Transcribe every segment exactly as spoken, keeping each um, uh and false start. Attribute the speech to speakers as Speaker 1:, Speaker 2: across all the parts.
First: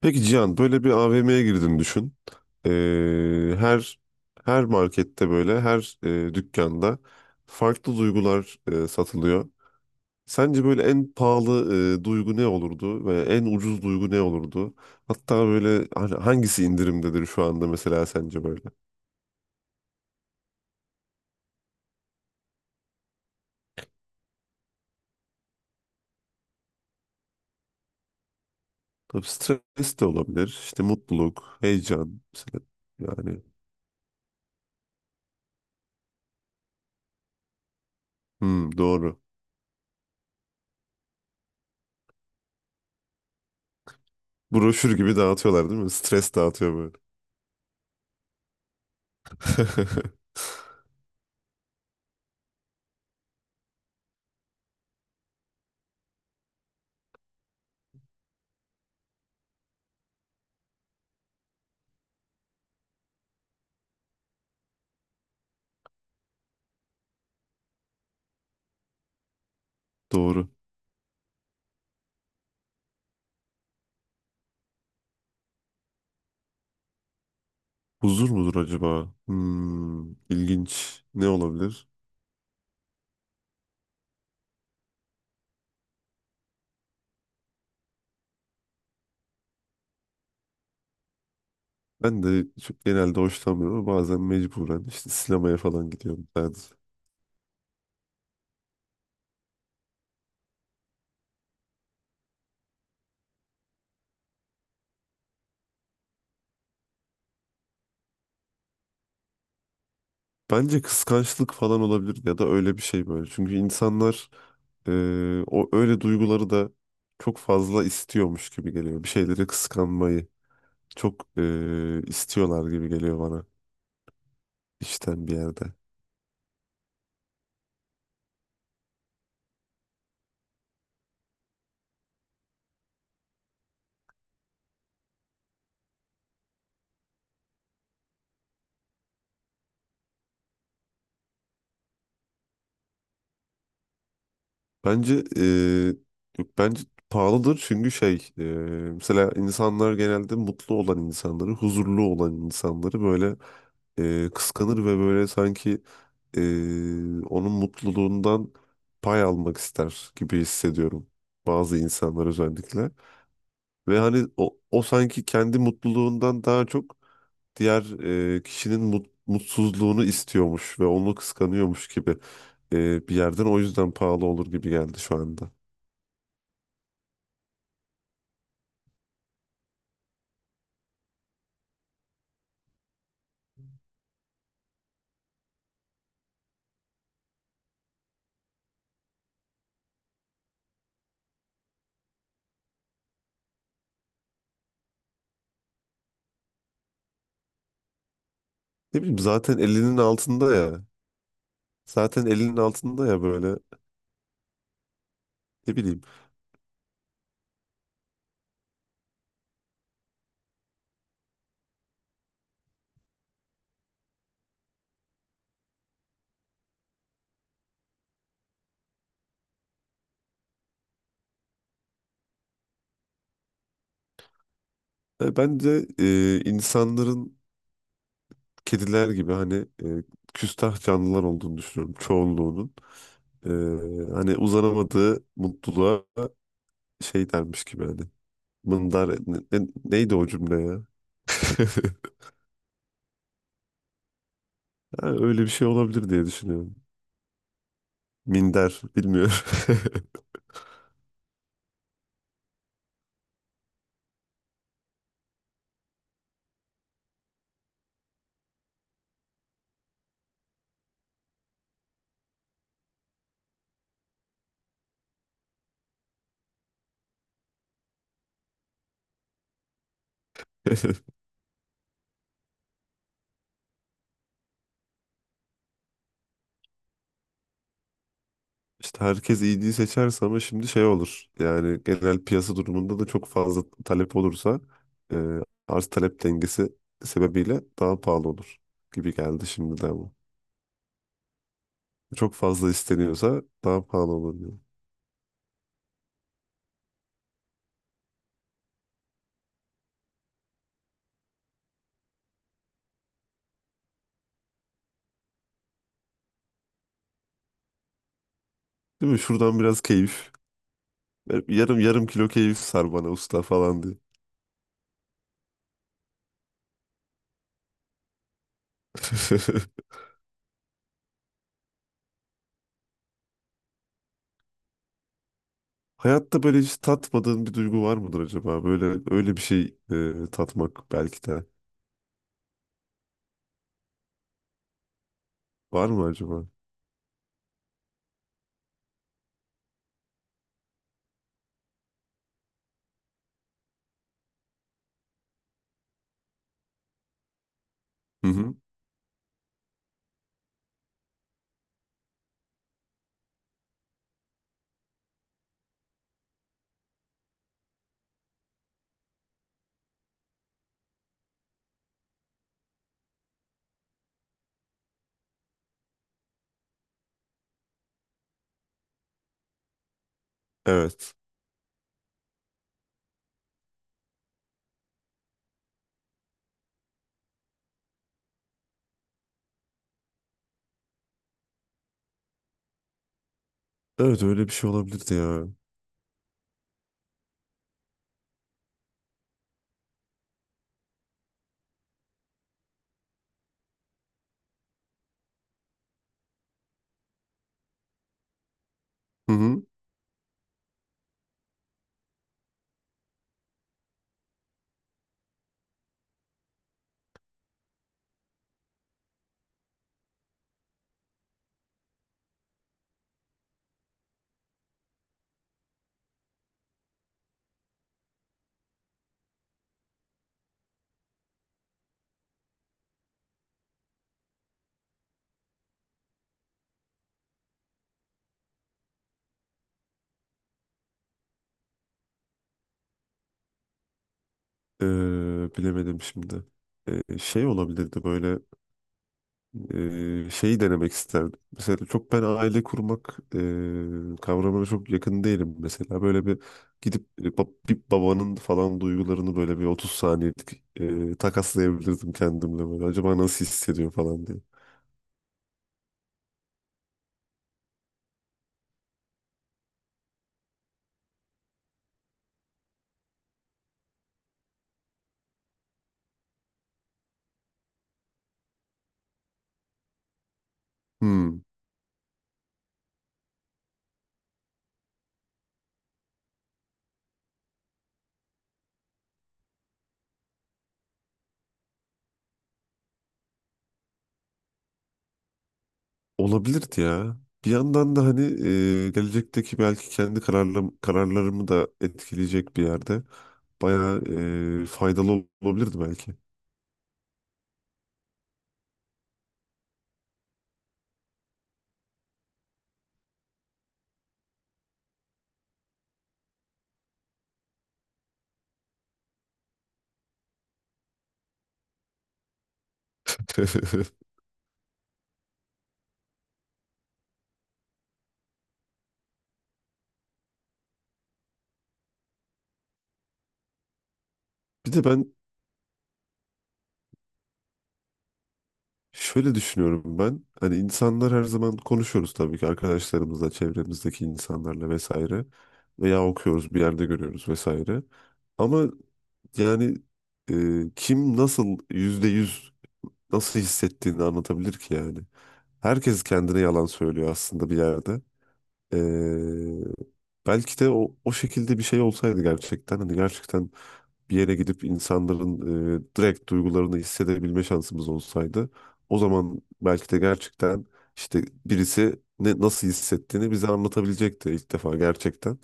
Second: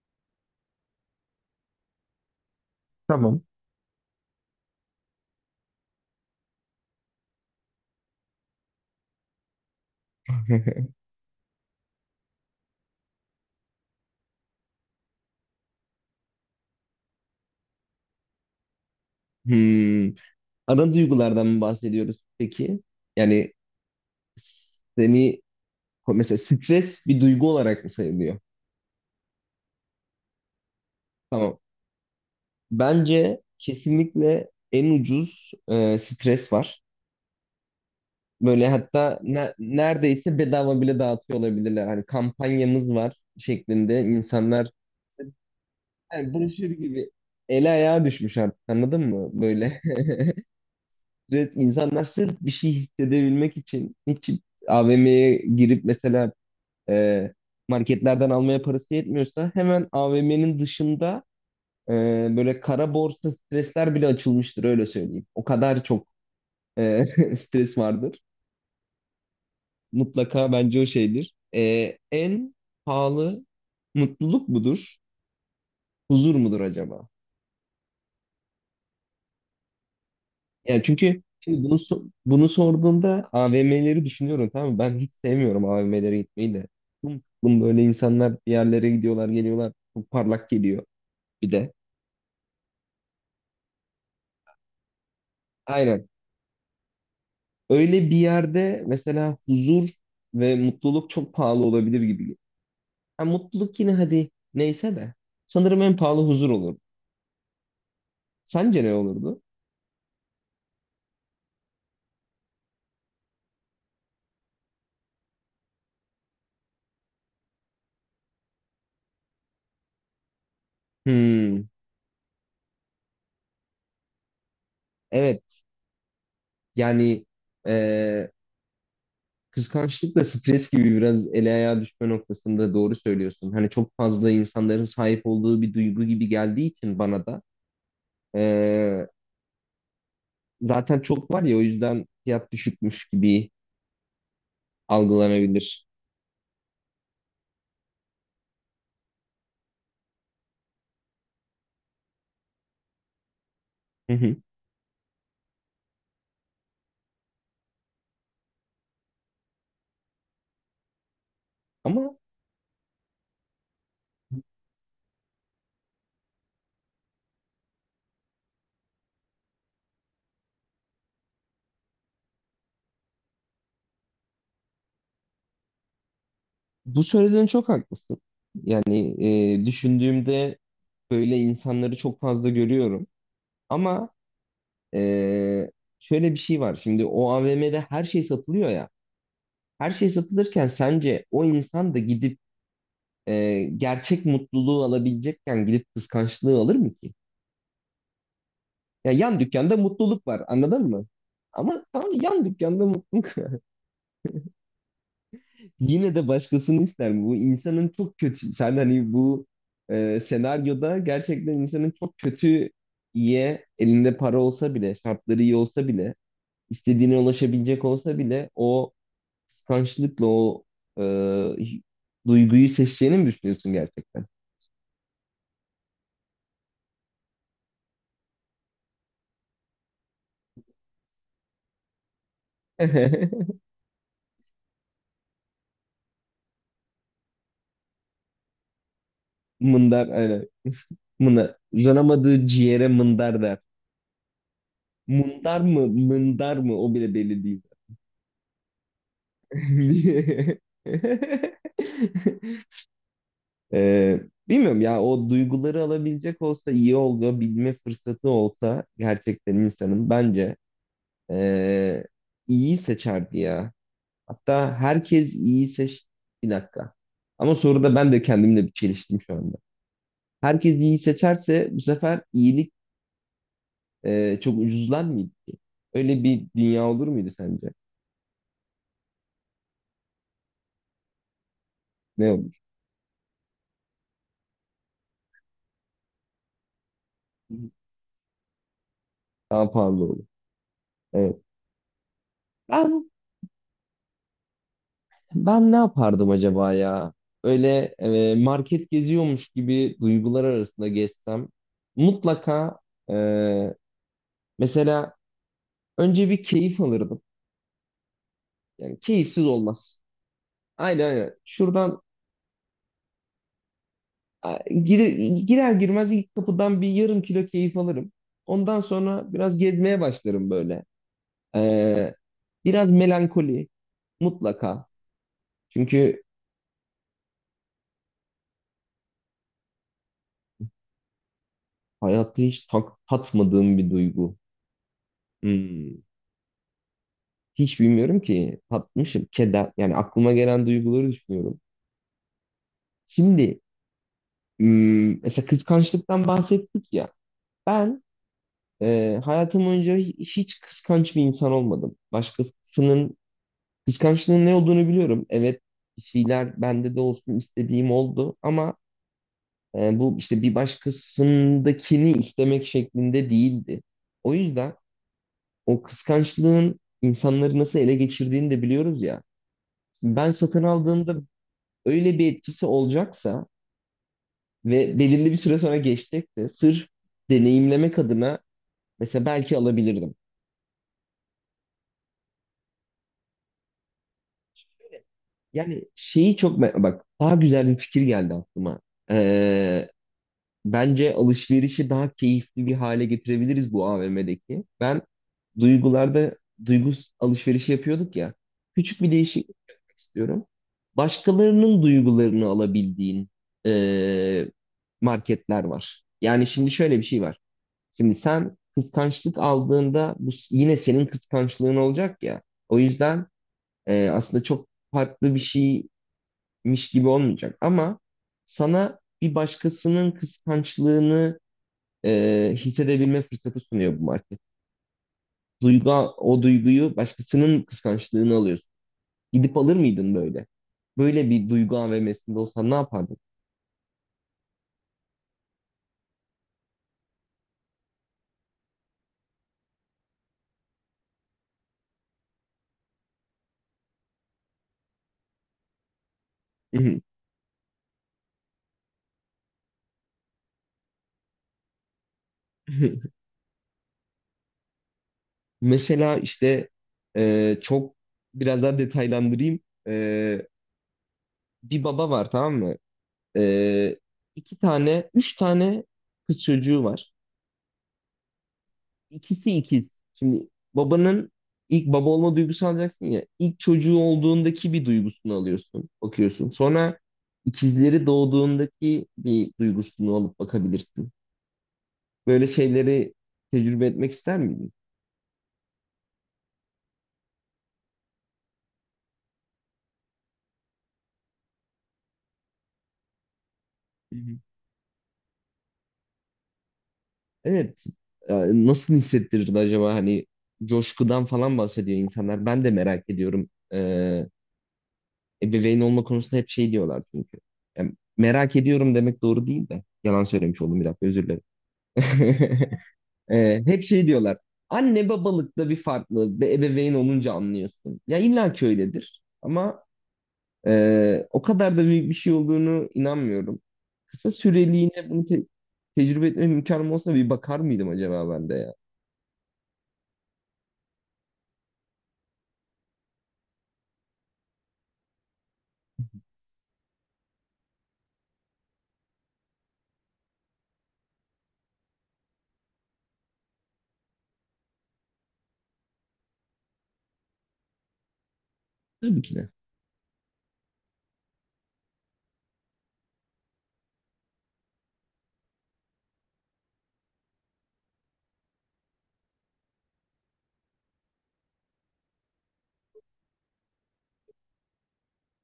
Speaker 1: Peki Cihan böyle bir A V M'ye girdin düşün.
Speaker 2: Tamam.
Speaker 1: Ee, her her markette böyle her e, dükkanda farklı duygular e, satılıyor. Sence böyle en pahalı e, duygu ne olurdu ve en ucuz duygu ne olurdu? Hatta böyle hani hangisi indirimdedir şu anda mesela sence böyle?
Speaker 2: Hmm. Ana duygulardan mı bahsediyoruz peki? Yani seni mesela stres bir duygu olarak mı sayılıyor?
Speaker 1: Tabii stres de olabilir. İşte
Speaker 2: Tamam.
Speaker 1: mutluluk, heyecan mesela
Speaker 2: Bence
Speaker 1: yani.
Speaker 2: kesinlikle en ucuz e, stres var. Böyle
Speaker 1: Hmm,
Speaker 2: hatta
Speaker 1: doğru.
Speaker 2: ne- neredeyse bedava bile dağıtıyor olabilirler. Hani kampanyamız var şeklinde insanlar
Speaker 1: Broşür gibi dağıtıyorlar değil mi?
Speaker 2: yani
Speaker 1: Stres
Speaker 2: broşür
Speaker 1: dağıtıyor böyle.
Speaker 2: gibi ele ayağa düşmüş artık anladın mı? Böyle. Evet, insanlar sırf bir şey hissedebilmek için hiç A V M'ye girip mesela e, marketlerden almaya parası yetmiyorsa hemen A V M'nin dışında e, böyle kara borsa stresler bile açılmıştır, öyle söyleyeyim. O kadar çok e, stres vardır.
Speaker 1: Doğru.
Speaker 2: Mutlaka bence o şeydir. E, en pahalı mutluluk mudur? Huzur mudur acaba?
Speaker 1: Huzur mudur acaba? Hmm,
Speaker 2: Yani
Speaker 1: ilginç.
Speaker 2: çünkü
Speaker 1: Ne
Speaker 2: şimdi bunu
Speaker 1: olabilir?
Speaker 2: so- bunu sorduğumda A V M'leri düşünüyorum, tamam mı? Ben hiç sevmiyorum A V M'lere gitmeyi de. Bunun böyle, insanlar bir yerlere gidiyorlar, geliyorlar. Çok parlak geliyor bir de.
Speaker 1: Ben de çok genelde hoşlanmıyorum ama bazen mecburen işte sinemaya falan
Speaker 2: Aynen.
Speaker 1: gidiyorum sadece.
Speaker 2: Öyle bir yerde mesela huzur ve mutluluk çok pahalı olabilir gibi geliyor. Ha, mutluluk yine hadi neyse de sanırım en pahalı huzur olur. Sence ne olurdu?
Speaker 1: Bence kıskançlık falan olabilir ya da öyle bir şey böyle. Çünkü insanlar e, o öyle duyguları da çok fazla istiyormuş gibi geliyor. Bir şeyleri kıskanmayı çok
Speaker 2: Hmm,
Speaker 1: e, istiyorlar gibi geliyor bana içten bir
Speaker 2: evet.
Speaker 1: yerde.
Speaker 2: Yani kıskançlık da stres gibi biraz ele ayağa düşme noktasında, doğru söylüyorsun. Hani çok fazla insanların sahip olduğu bir duygu gibi geldiği için bana da eee, zaten çok var ya, o yüzden fiyat düşükmüş gibi
Speaker 1: Bence
Speaker 2: algılanabilir.
Speaker 1: eee, yok bence pahalıdır çünkü şey eee, mesela insanlar genelde mutlu olan insanları, huzurlu olan insanları böyle
Speaker 2: Hı
Speaker 1: eee,
Speaker 2: hı.
Speaker 1: kıskanır ve böyle sanki eee, onun mutluluğundan pay almak ister gibi hissediyorum bazı
Speaker 2: Ama
Speaker 1: insanlar özellikle. Ve hani o, o sanki kendi mutluluğundan daha çok diğer eee, kişinin mut- mutsuzluğunu istiyormuş ve onu kıskanıyormuş gibi eee, bir yerden o yüzden pahalı olur gibi geldi şu anda.
Speaker 2: bu söylediğin, çok haklısın. Yani eee, düşündüğümde böyle insanları çok fazla görüyorum. Ama eee, şöyle bir şey var. Şimdi o A V M'de her şey satılıyor ya. Her şey satılırken sence o insan da gidip e, gerçek mutluluğu alabilecekken gidip kıskançlığı alır mı ki?
Speaker 1: Ne
Speaker 2: Ya
Speaker 1: bileyim
Speaker 2: yan
Speaker 1: zaten
Speaker 2: dükkanda
Speaker 1: elinin
Speaker 2: mutluluk var,
Speaker 1: altında
Speaker 2: anladın
Speaker 1: ya.
Speaker 2: mı? Ama tam
Speaker 1: Zaten
Speaker 2: yan
Speaker 1: elinin
Speaker 2: dükkanda
Speaker 1: altında ya
Speaker 2: mutluluk
Speaker 1: böyle.
Speaker 2: var.
Speaker 1: Ne bileyim.
Speaker 2: Yine de başkasını ister mi? Bu insanın çok kötü. Sen hani bu e, senaryoda gerçekten insanın çok kötü iyiye, elinde para olsa bile, şartları iyi olsa bile, istediğine ulaşabilecek olsa bile o kıskançlıkla o e, duyguyu seçeceğini mi düşünüyorsun gerçekten?
Speaker 1: Yani bence e, insanların kediler gibi hani e, küstah canlılar olduğunu düşünüyorum çoğunluğunun. E, Hani uzanamadığı mutluluğa şey dermiş gibi hani. Mındar ne- ne-
Speaker 2: Mındar
Speaker 1: neydi o
Speaker 2: aynen.
Speaker 1: cümle ya?
Speaker 2: Mına, uzanamadığı ciğere mındar der.
Speaker 1: Ha, öyle bir
Speaker 2: Mundar
Speaker 1: şey
Speaker 2: mı,
Speaker 1: olabilir diye
Speaker 2: mındar
Speaker 1: düşünüyorum.
Speaker 2: mı, o bile belli değil.
Speaker 1: Minder bilmiyorum.
Speaker 2: Ee, Bilmiyorum ya, o duyguları alabilecek olsa iyi oldu, bilme fırsatı olsa gerçekten insanın bence ee, iyi seçerdi ya. Hatta herkes iyi seç... Bir dakika. Ama soruda ben de kendimle bir çeliştim şu anda. Herkes iyi seçerse bu sefer iyilik e, çok ucuzlar mıydı ki? Öyle bir dünya olur muydu sence?
Speaker 1: İşte herkes iyiliği seçerse ama şimdi şey olur. Yani genel
Speaker 2: Ne
Speaker 1: piyasa
Speaker 2: olur?
Speaker 1: durumunda da çok fazla talep olursa e, arz talep dengesi sebebiyle daha pahalı olur gibi geldi
Speaker 2: Daha
Speaker 1: şimdiden
Speaker 2: pahalı
Speaker 1: bu.
Speaker 2: olur. Evet.
Speaker 1: Çok fazla
Speaker 2: Ben
Speaker 1: isteniyorsa daha pahalı olur diyor.
Speaker 2: ben ne yapardım acaba ya? Öyle e, market geziyormuş gibi duygular arasında gezsem mutlaka e, mesela önce bir keyif alırdım. Yani
Speaker 1: Değil mi?
Speaker 2: keyifsiz
Speaker 1: Şuradan biraz
Speaker 2: olmaz.
Speaker 1: keyif.
Speaker 2: Aynen, aynen.
Speaker 1: Ver- Yarım
Speaker 2: Şuradan
Speaker 1: yarım kilo keyif sar bana usta falan diye.
Speaker 2: a, girer, girer girmez ilk kapıdan bir yarım kilo keyif alırım. Ondan sonra biraz gezmeye başlarım böyle. E, Biraz melankoli, mutlaka. Çünkü
Speaker 1: Hayatta böyle hiç tatmadığın bir duygu var mıdır acaba? Böyle öyle bir şey e, tatmak belki de.
Speaker 2: hayatta hiç tak, tatmadığım bir duygu.
Speaker 1: Var
Speaker 2: Hmm.
Speaker 1: mı acaba?
Speaker 2: Hiç bilmiyorum ki tatmışım. Keder. Yani aklıma gelen duyguları düşünüyorum. Şimdi hmm, mesela kıskançlıktan bahsettik ya. Ben
Speaker 1: Hı hı.
Speaker 2: e, hayatım boyunca hi- hiç kıskanç bir insan olmadım. Başkasının kıskançlığın ne olduğunu biliyorum. Evet, bir şeyler bende de olsun istediğim oldu ama e, bu işte bir başkasındakini istemek şeklinde değildi. O yüzden o kıskançlığın insanları nasıl ele geçirdiğini de biliyoruz ya. Ben satın
Speaker 1: Evet.
Speaker 2: aldığımda öyle bir etkisi olacaksa ve belirli bir süre sonra geçecekse sırf deneyimlemek adına mesela belki alabilirdim.
Speaker 1: Evet öyle bir şey olabilirdi ya.
Speaker 2: Yani şeyi çok me- bak, daha güzel bir fikir geldi aklıma. Ee, Bence alışverişi daha keyifli bir hale getirebiliriz bu A V M'deki. Ben duygularda duygu alışverişi yapıyorduk ya. Küçük bir
Speaker 1: Hı
Speaker 2: değişiklik
Speaker 1: hı.
Speaker 2: yapmak istiyorum. Başkalarının duygularını alabildiğin eee, marketler var. Yani şimdi şöyle bir şey var. Şimdi sen kıskançlık aldığında bu s- yine senin kıskançlığın olacak ya. O yüzden eee, aslında çok farklı bir şeymiş gibi olmayacak. Ama sana bir başkasının kıskançlığını e, hissedebilme fırsatı sunuyor bu market. Duygu, o duyguyu başkasının kıskançlığını alıyorsun. Gidip alır mıydın böyle? Böyle bir duygu A V M'sinde olsan ne yapardın?
Speaker 1: Ee, bilemedim şimdi. Ee, şey olabilirdi böyle e, şeyi denemek isterdim. Mesela çok ben aile kurmak e, kavramına çok yakın değilim mesela. Böyle bir gidip e, bab- bir babanın falan duygularını böyle bir otuz saniyelik e, takaslayabilirdim kendimle böyle. Acaba nasıl hissediyor falan diye.
Speaker 2: Mesela işte e, çok biraz daha detaylandırayım. E, Bir baba var, tamam mı? E, iki tane, üç tane kız çocuğu var. İkisi ikiz. Şimdi babanın
Speaker 1: Hmm.
Speaker 2: ilk baba olma duygusu alacaksın ya. İlk çocuğu olduğundaki bir duygusunu alıyorsun, bakıyorsun. Sonra ikizleri doğduğundaki bir duygusunu alıp bakabilirsin. Böyle şeyleri tecrübe etmek ister miydin?
Speaker 1: Olabilirdi ya. Bir yandan da hani e, gelecekteki belki kendi kararlarım, kararlarımı da etkileyecek bir yerde bayağı
Speaker 2: Hı hı.
Speaker 1: e, faydalı ol- olabilirdi belki.
Speaker 2: Evet. Ee, Nasıl hissettirirdi acaba, hani coşkudan falan bahsediyor insanlar. Ben de merak ediyorum. Ee, ebeveyn olma konusunda hep şey diyorlar çünkü. Yani merak ediyorum demek doğru değil de. Yalan söylemiş oldum, bir dakika, özür dilerim. Ee, hep şey diyorlar. Anne babalıkta bir farklı. Bir ebeveyn olunca anlıyorsun. Ya illa ki öyledir. Ama e, o kadar da büyük bir şey olduğunu inanmıyorum. Kısa
Speaker 1: Bir de
Speaker 2: süreliğine
Speaker 1: ben
Speaker 2: bunu te- tecrübe etme imkanım olsa bir bakar mıydım acaba ben de ya?
Speaker 1: şöyle düşünüyorum ben hani insanlar her zaman konuşuyoruz tabii ki arkadaşlarımızla, çevremizdeki insanlarla vesaire veya okuyoruz bir yerde görüyoruz vesaire. Ama yani e, kim nasıl yüzde yüz nasıl hissettiğini anlatabilir ki yani. Herkes kendine yalan söylüyor aslında bir yerde. Ee,
Speaker 2: Tabii ki de.
Speaker 1: Belki de o, o şekilde bir şey olsaydı gerçekten hani gerçekten bir yere gidip insanların e, direkt duygularını hissedebilme şansımız olsaydı o zaman belki de gerçekten işte birisi ne nasıl hissettiğini bize anlatabilecekti ilk defa gerçekten.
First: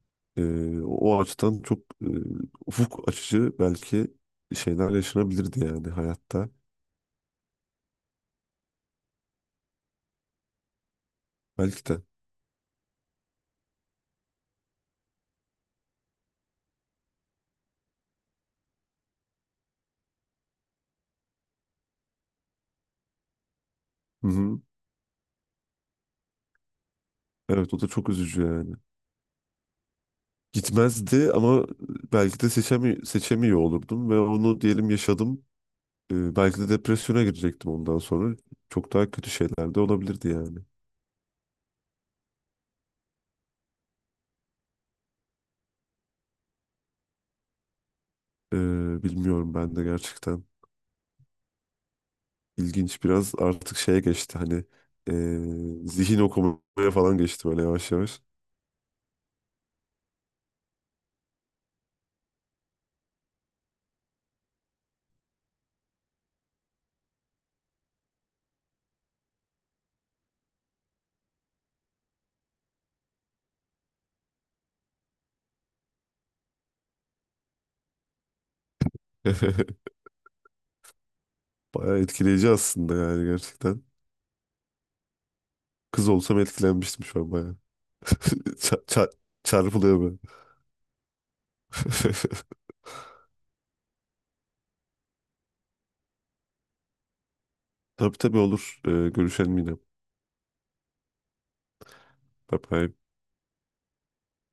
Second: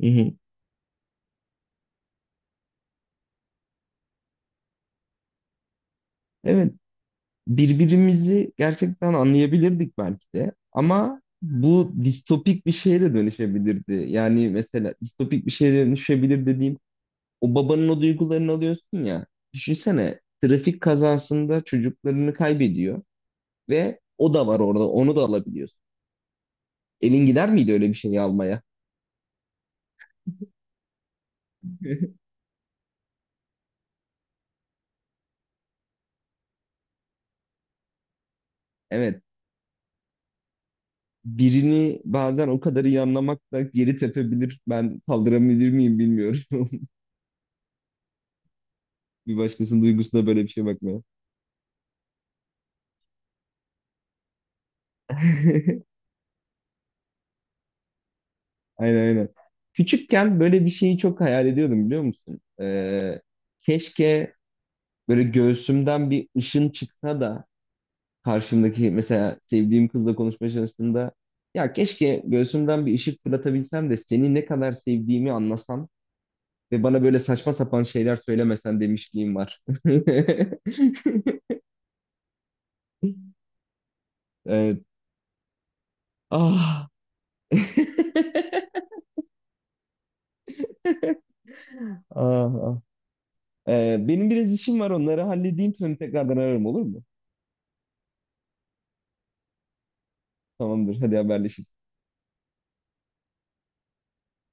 Speaker 2: Hı hı.
Speaker 1: Ee, o açıdan çok e, ufuk açıcı belki şeyler yaşanabilirdi yani hayatta
Speaker 2: Evet. Birbirimizi gerçekten anlayabilirdik belki de. Ama
Speaker 1: belki
Speaker 2: bu
Speaker 1: de.
Speaker 2: distopik bir şeye de dönüşebilirdi. Yani mesela distopik bir şeye dönüşebilir dediğim, o babanın o duygularını alıyorsun ya. Düşünsene trafik kazasında çocuklarını kaybediyor ve
Speaker 1: Hı
Speaker 2: o da var
Speaker 1: hı.
Speaker 2: orada, onu da alabiliyorsun. Elin gider miydi
Speaker 1: Evet o
Speaker 2: öyle
Speaker 1: da
Speaker 2: bir
Speaker 1: çok
Speaker 2: şeyi
Speaker 1: üzücü
Speaker 2: almaya?
Speaker 1: yani. Gitmezdi ama belki de seçemi seçemiyor olurdum ve onu diyelim yaşadım. Ee, belki de depresyona girecektim ondan sonra. Çok daha
Speaker 2: Evet.
Speaker 1: kötü şeyler de olabilirdi yani.
Speaker 2: Birini bazen o kadar iyi anlamak da geri tepebilir. Ben kaldırabilir miyim bilmiyorum.
Speaker 1: Ee,
Speaker 2: Bir
Speaker 1: bilmiyorum ben
Speaker 2: başkasının
Speaker 1: de
Speaker 2: duygusuna böyle
Speaker 1: gerçekten.
Speaker 2: bir şey bakmaya.
Speaker 1: İlginç biraz artık şeye geçti hani ee, zihin okumaya falan geçti böyle yavaş yavaş.
Speaker 2: Aynen, aynen. Küçükken böyle bir şeyi çok hayal ediyordum, biliyor musun? Ee, keşke böyle göğsümden bir ışın çıksa da karşımdaki mesela sevdiğim kızla konuşmaya çalıştığımda, ya keşke göğsümden bir ışık fırlatabilsem de seni ne kadar sevdiğimi anlasam ve bana böyle saçma sapan şeyler söylemesen demişliğim var.
Speaker 1: Bayağı etkileyici aslında yani gerçekten.
Speaker 2: Evet.
Speaker 1: Kız olsam
Speaker 2: Ah.
Speaker 1: etkilenmiştim şu an bayağı. Ça- ça- Çarpılıyor böyle.
Speaker 2: Ah, ah. Ee, benim biraz işim var, onları halledeyim sonra tekrardan ararım, olur mu?
Speaker 1: Tabii tabii olur. Ee, görüşelim yine.
Speaker 2: Tamamdır, hadi haberleşiriz.
Speaker 1: Dabei